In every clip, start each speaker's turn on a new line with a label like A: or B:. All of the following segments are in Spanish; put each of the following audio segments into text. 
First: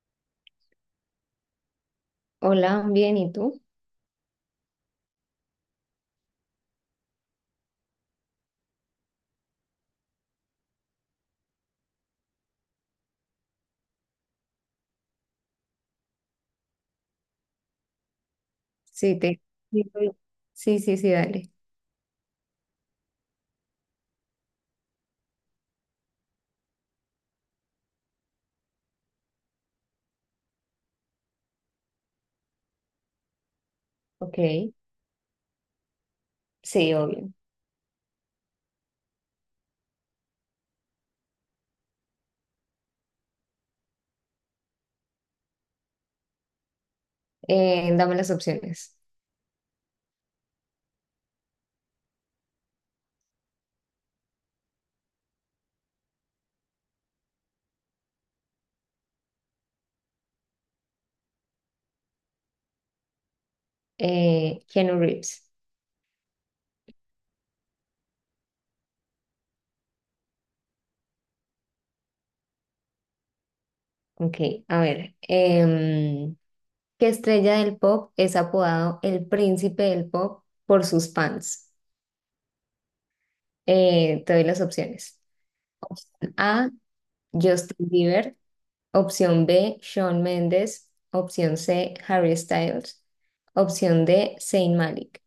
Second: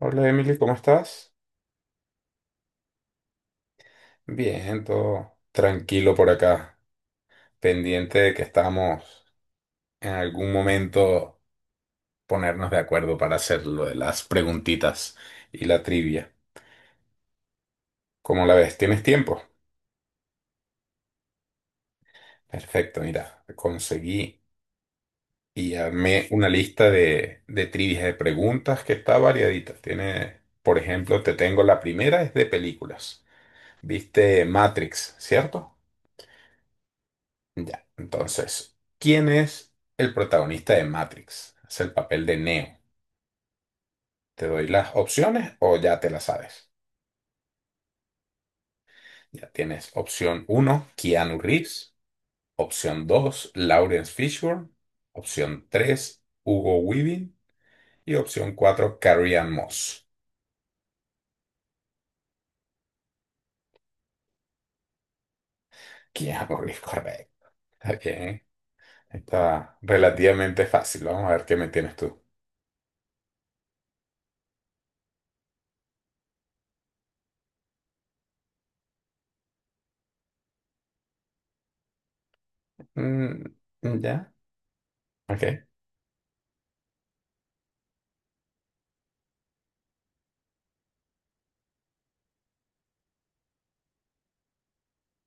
A: Hola Emily, ¿cómo estás?
B: Hola, bien, ¿y tú?
A: Bien, todo tranquilo por acá, pendiente de que estamos en algún momento ponernos de acuerdo para hacer lo de las preguntitas y la trivia. ¿Cómo la ves? ¿Tienes
B: Sí,
A: tiempo?
B: te... Sí, estoy- sí, sí, sí, dale.
A: Perfecto, mira, conseguí y armé una lista de trivias de preguntas que está variadita. Tiene, por ejemplo, te tengo la primera, es de películas.
B: Ok,
A: ¿Viste Matrix, cierto?
B: sí, obvio.
A: Ya, entonces, ¿quién es el protagonista de Matrix? Es el papel de Neo. ¿Te doy las opciones o ya te las sabes?
B: Dame las opciones.
A: Ya tienes opción uno, Keanu Reeves. Opción 2, Lawrence Fishburne. Opción 3, Hugo Weaving. Y opción 4, Carrie Ann Moss.
B: Keanu Reeves.
A: Keanu Reeves, correcto. Está bien. Está relativamente fácil. Vamos a ver qué me tienes tú.
B: Ok, a ver. em, ¿Qué estrella del pop es apodado el príncipe del pop por sus fans?
A: Mm, ya,
B: Te doy las opciones.
A: ok.
B: Opción A, Justin Bieber. Opción B, Shawn Mendes. Opción C, Harry Styles. Opción D, Zayn Malik.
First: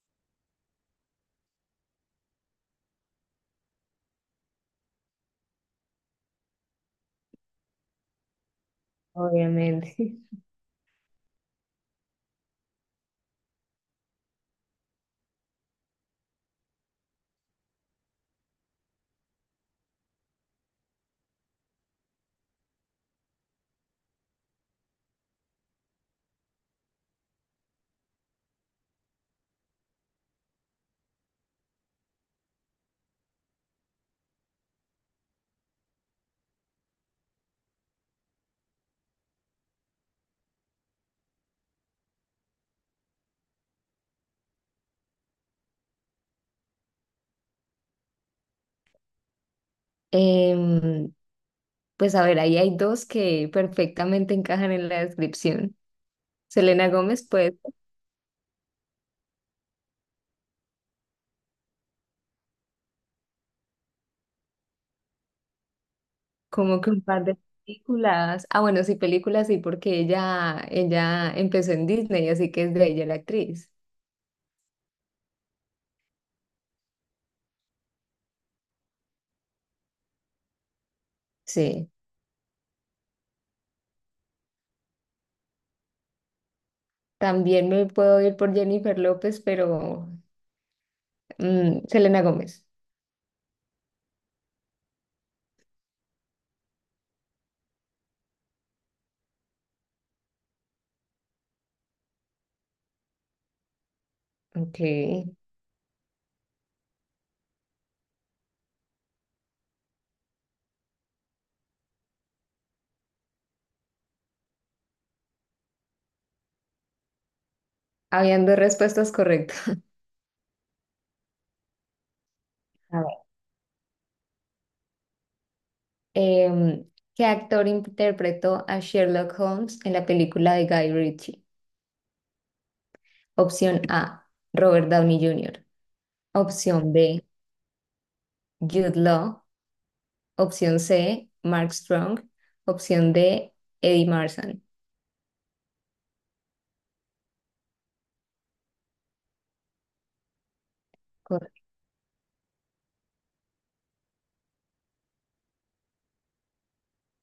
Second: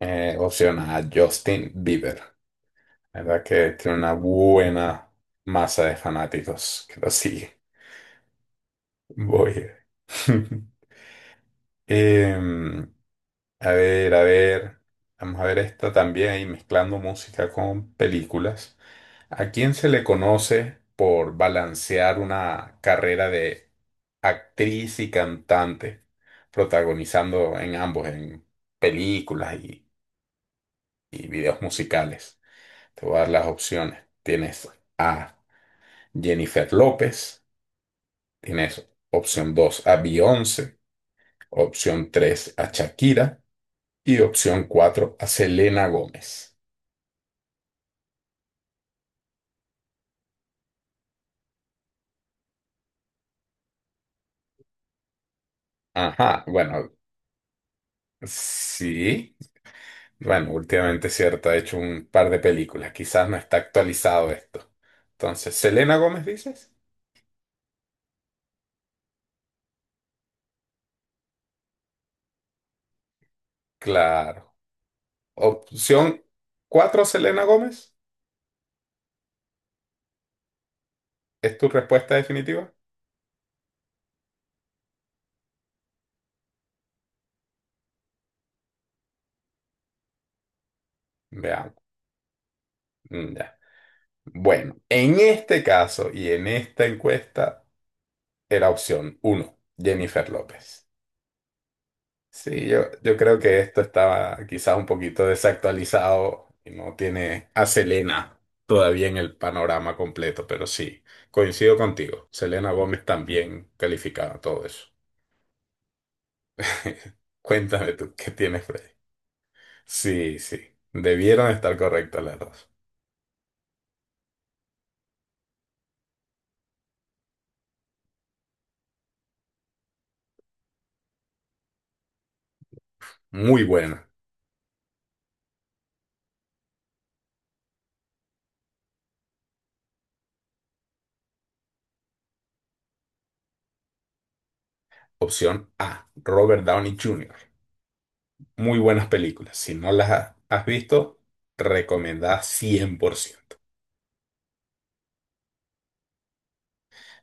A: Opción A, Justin Bieber. La verdad que tiene una buena masa de fanáticos que lo sigue. Voy.
B: Obviamente.
A: Em, a ver, a ver. Vamos a ver esta también ahí mezclando música con películas. ¿A quién se le conoce por balancear una carrera de actriz y cantante, protagonizando en ambos, en películas y videos musicales? Te voy a dar las opciones. Tienes a Jennifer López. Tienes opción 2 a Beyoncé, opción 3 a Shakira y opción 4 a Selena Gómez.
B: Em, pues a ver, ahí hay dos que perfectamente encajan en la descripción.
A: Ajá,
B: Selena
A: bueno,
B: Gómez, pues,
A: sí. Bueno, últimamente cierto, ha hecho un par de películas. Quizás no está actualizado esto. Entonces, ¿Selena Gómez dices?
B: como que un par de películas. Ah, bueno, sí, películas, sí, porque ella empezó en Disney, así que es de ella la actriz.
A: Claro. Opción 4, Selena Gómez. ¿Es tu
B: Sí.
A: respuesta definitiva?
B: También me puedo ir por Jennifer López, pero
A: Veamos.
B: mm, Selena Gómez.
A: Mm, ya. Bueno, en este caso y en esta encuesta era opción uno, Jennifer López. Sí, yo creo que esto estaba quizás
B: Ok.
A: un poquito desactualizado y no tiene a Selena todavía en el panorama completo, pero sí, coincido contigo. Selena Gómez también calificaba todo eso. Cuéntame tú, ¿qué
B: Habían dos
A: tienes, Freddy?
B: respuestas correctas.
A: Sí, sí, debieron estar correctas las dos.
B: A ver. Em, ¿Qué actor interpretó a Sherlock Holmes en la película de Guy Ritchie?
A: Muy
B: Opción
A: buena.
B: A, Robert Downey Jr. Opción B, Jude Law. Opción C, Mark Strong. Opción D, Eddie Marsan.
A: Opción A, Robert Downey Jr. Muy buenas películas. Si no las has visto,
B: Correcto.
A: recomendada ciento.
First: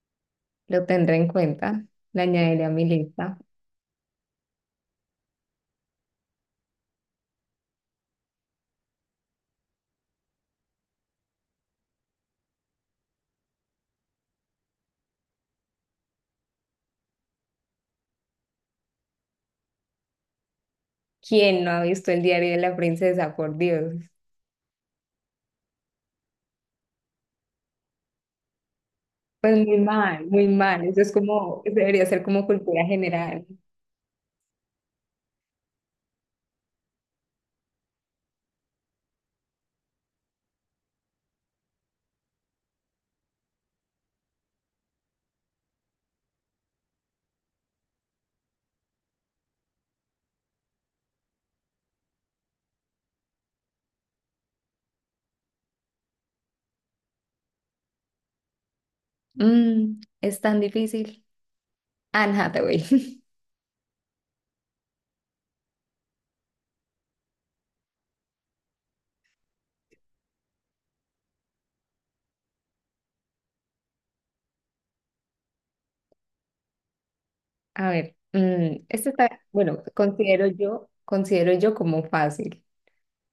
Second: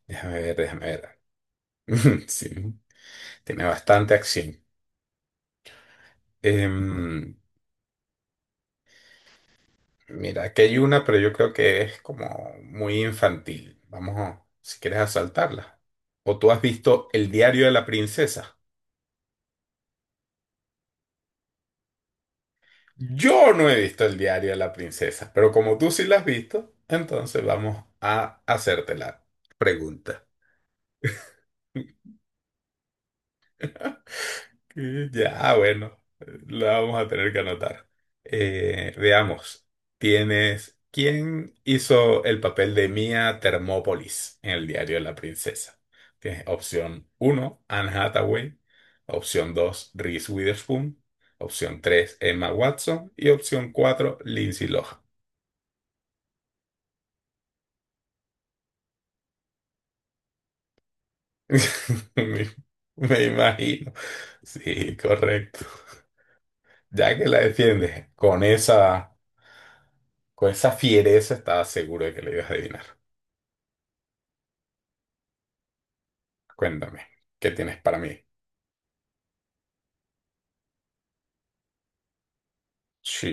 A: Déjame ver,
B: Lo
A: déjame
B: tendré
A: ver.
B: en cuenta. La añadiré a
A: Sí.
B: mi lista.
A: Tiene bastante acción. Em, Mira, aquí hay una, pero yo creo que es como muy infantil. Vamos, si quieres asaltarla. ¿O tú has visto El diario de la princesa?
B: ¿Quién no ha visto el diario de la princesa?
A: Yo
B: Por
A: no he
B: Dios.
A: visto El diario de la princesa, pero como tú sí la has visto, entonces vamos a hacerte la
B: Pues muy
A: pregunta.
B: mal, muy mal. Eso es como, debería ser como cultura general.
A: Ya, bueno, la vamos a tener que anotar. Veamos, tienes, ¿quién hizo el papel de Mia Thermopolis en el diario de la princesa? Tienes opción uno, Anne Hathaway, opción 2, Reese Witherspoon, opción 3, Emma Watson y opción 4, Lindsay Lohan.
B: Mm, es tan difícil. Anne
A: Me,
B: Hathaway.
A: me imagino. Sí, correcto. Ya que la defiendes con esa... Con esa fiereza estaba seguro de que le ibas a adivinar. Cuéntame, ¿qué tienes
B: A
A: para
B: ver,
A: mí?
B: mm, este está, bueno, considero yo como fácil.
A: Sí,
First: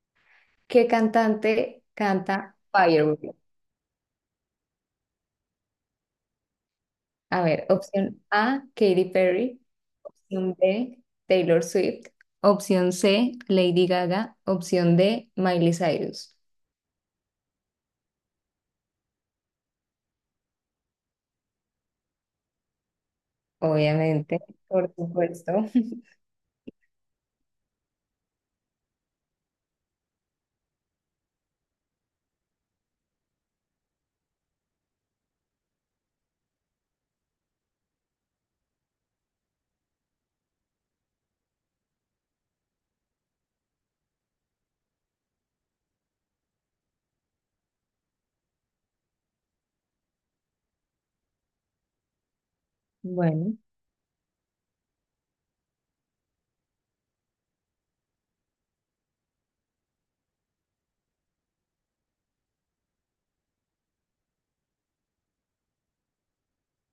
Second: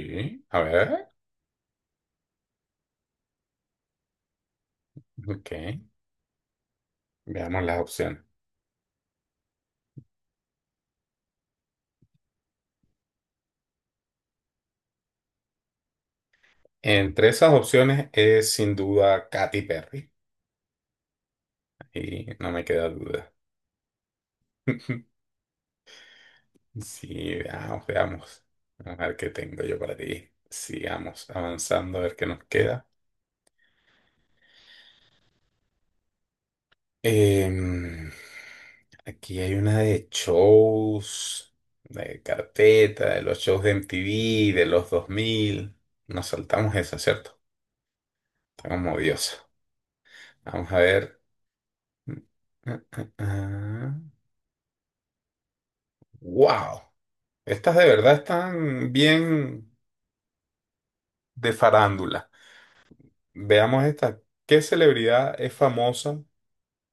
A: a
B: ¿Qué
A: ver,
B: cantante canta Firework?
A: ok.
B: A
A: Veamos
B: ver,
A: las
B: opción
A: opciones.
B: A, Katy Perry. Opción B, Taylor Swift. Opción C, Lady Gaga. Opción D, Miley Cyrus.
A: Entre esas opciones es sin duda Katy Perry. Y no me queda duda.
B: Obviamente, por supuesto.
A: Sí, veamos, veamos. A ver qué tengo yo para ti. Sigamos avanzando a ver qué nos queda. Em, Aquí hay una de shows, de carpeta, de los shows de MTV, de los 2000. Nos saltamos esa, ¿cierto? Está como odiosa. Vamos a ver.
B: Bueno,
A: ¡Wow! Estas de verdad están bien de farándula. Veamos esta. ¿Qué celebridad es famosa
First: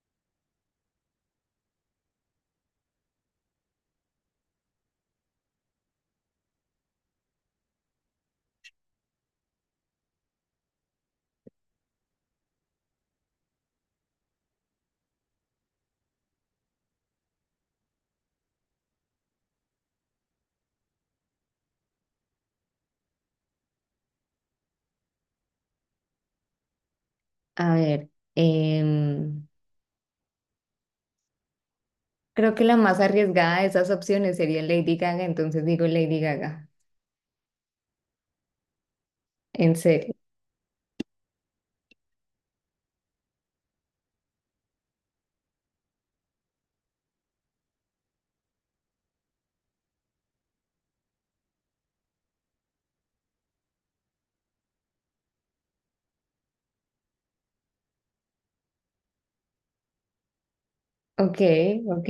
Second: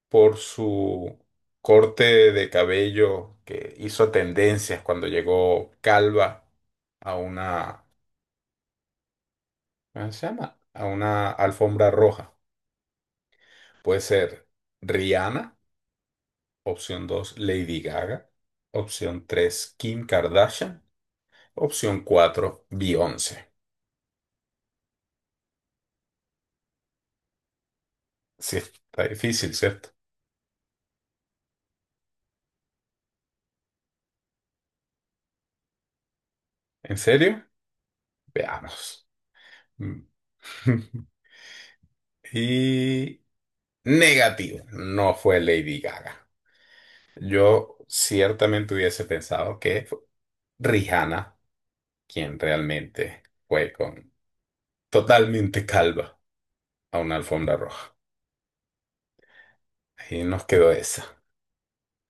A: por su corte de cabello que hizo tendencias cuando llegó calva a una, ¿cómo se llama? A una alfombra roja. Puede ser Rihanna, opción 2 Lady Gaga, opción 3 Kim Kardashian, opción 4 Beyoncé.
B: a ver,
A: Sí, está difícil, ¿cierto?
B: creo que la más arriesgada de esas opciones sería Lady Gaga, entonces digo Lady Gaga.
A: ¿En serio? Veamos.
B: En serio.
A: Y negativo, no fue Lady Gaga. Yo ciertamente hubiese pensado que fue Rihanna quien realmente fue con totalmente calva a una alfombra roja. Y nos quedó esa.
B: Ok, ok,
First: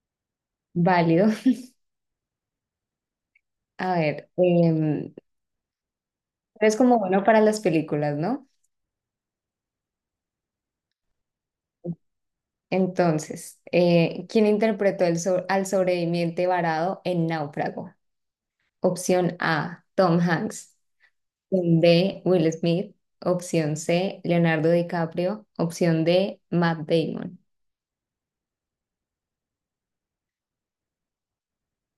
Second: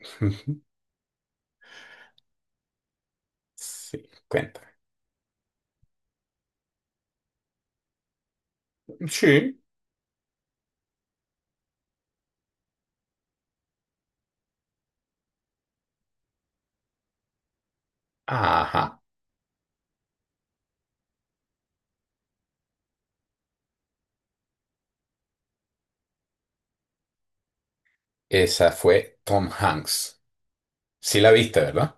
B: válido. A
A: Sí,
B: ver,
A: cuenta.
B: eres como bueno para las películas, ¿no?
A: Sí.
B: Entonces, ¿quién interpretó al sobreviviente varado en Náufrago?
A: Ajá.
B: Opción A, Tom Hanks. Opción B, Will Smith. Opción C, Leonardo DiCaprio. Opción D, Matt Damon.
A: Esa fue Tom Hanks. Sí la viste, ¿verdad?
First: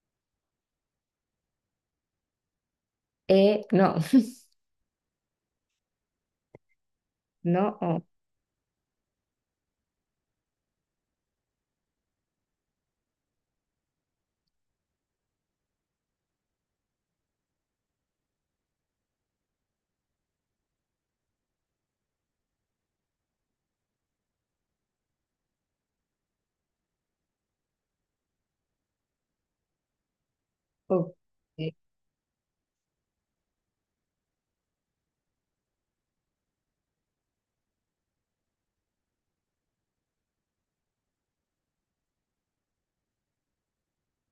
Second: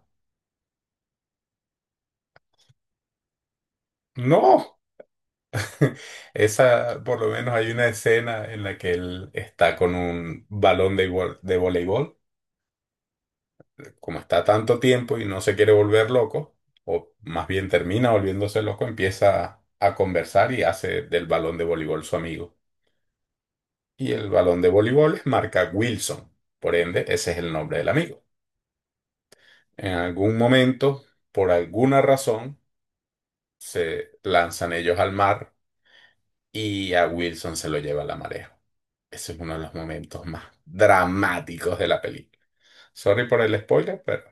B: No,
A: No. Esa, por lo menos hay
B: no.
A: una
B: Oh,
A: escena en la que él está con un balón de, de voleibol como está tanto tiempo y no se quiere volver loco, o más bien termina volviéndose loco, empieza a conversar y hace del balón de voleibol su amigo. Y el balón de voleibol es marca Wilson, por ende, ese es el nombre del amigo. En algún momento,
B: ok.
A: por alguna razón, se lanzan ellos al mar y a Wilson se lo lleva la marea. Ese es uno de los momentos más dramáticos de la película. Sorry por el spoiler, pero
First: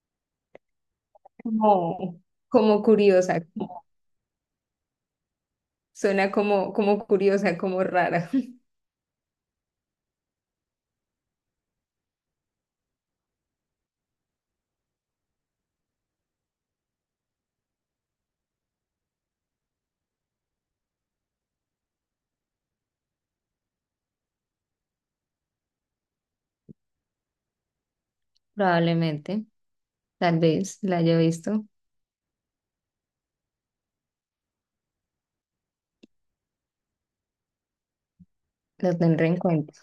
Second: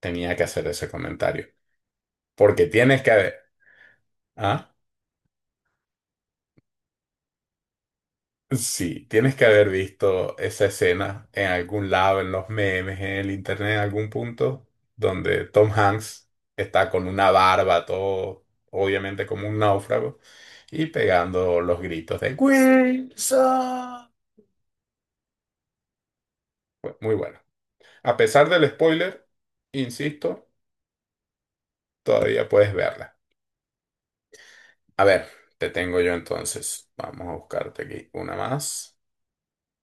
A: tenía que hacer ese comentario.
B: Como,
A: Porque
B: como
A: tienes que
B: curiosa,
A: ver.
B: como-
A: ¿Ah?
B: Suena como, como curiosa, como rara.
A: Sí, tienes que haber visto esa escena en algún lado, en los memes, en el internet, en algún punto, donde Tom Hanks está con una barba, todo obviamente como un náufrago, y pegando los gritos de Wilson. Fue muy bueno. A pesar del spoiler,
B: Probablemente, tal
A: insisto,
B: vez la haya visto,
A: todavía puedes verla. A ver, te tengo yo entonces. Vamos a buscarte aquí una más.
B: lo tendré en cuenta.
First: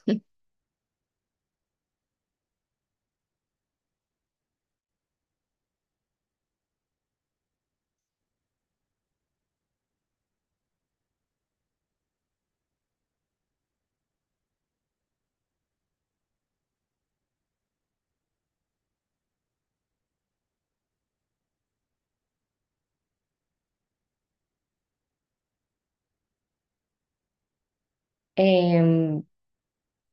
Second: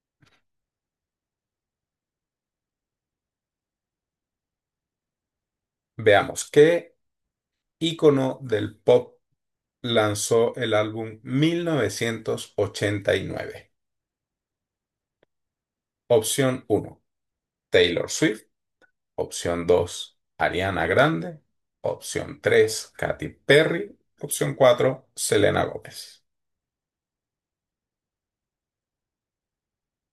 A: Veamos, ¿qué ícono del pop lanzó el álbum 1989? Opción uno, Taylor Swift. Opción 2, Ariana Grande. Opción 3, Katy Perry. Opción 4, Selena Gómez.
B: Em,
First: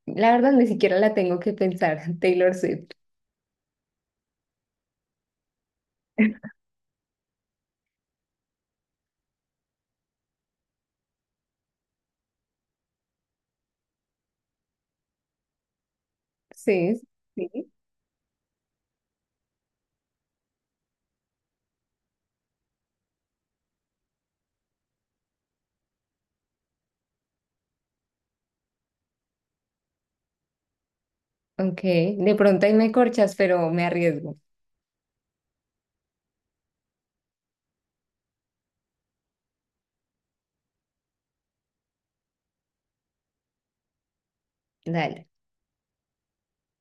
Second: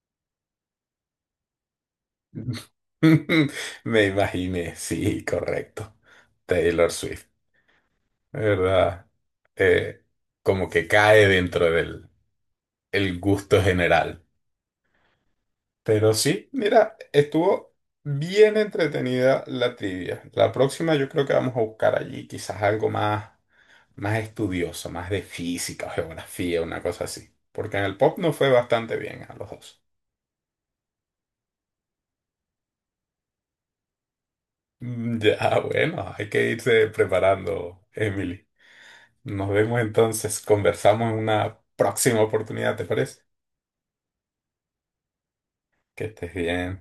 B: la verdad, ni siquiera la tengo que pensar, Taylor Swift.
A: Me imaginé, sí, correcto. Taylor Swift, ¿verdad? Eh, Como que cae dentro del el gusto general. Pero sí, mira,
B: Sí, sí.
A: estuvo bien entretenida la trivia. La próxima yo creo que vamos a buscar allí quizás algo más, más estudioso, más de física o geografía, una cosa así. Porque en el pop nos fue bastante bien a los dos.
B: Ok, de pronto ahí me corchas, pero me arriesgo.
A: Mm, ya, bueno, hay que irse preparando, Emily. Nos vemos entonces, conversamos en una próxima oportunidad, ¿te parece?
B: Dale.
A: Que estés bien.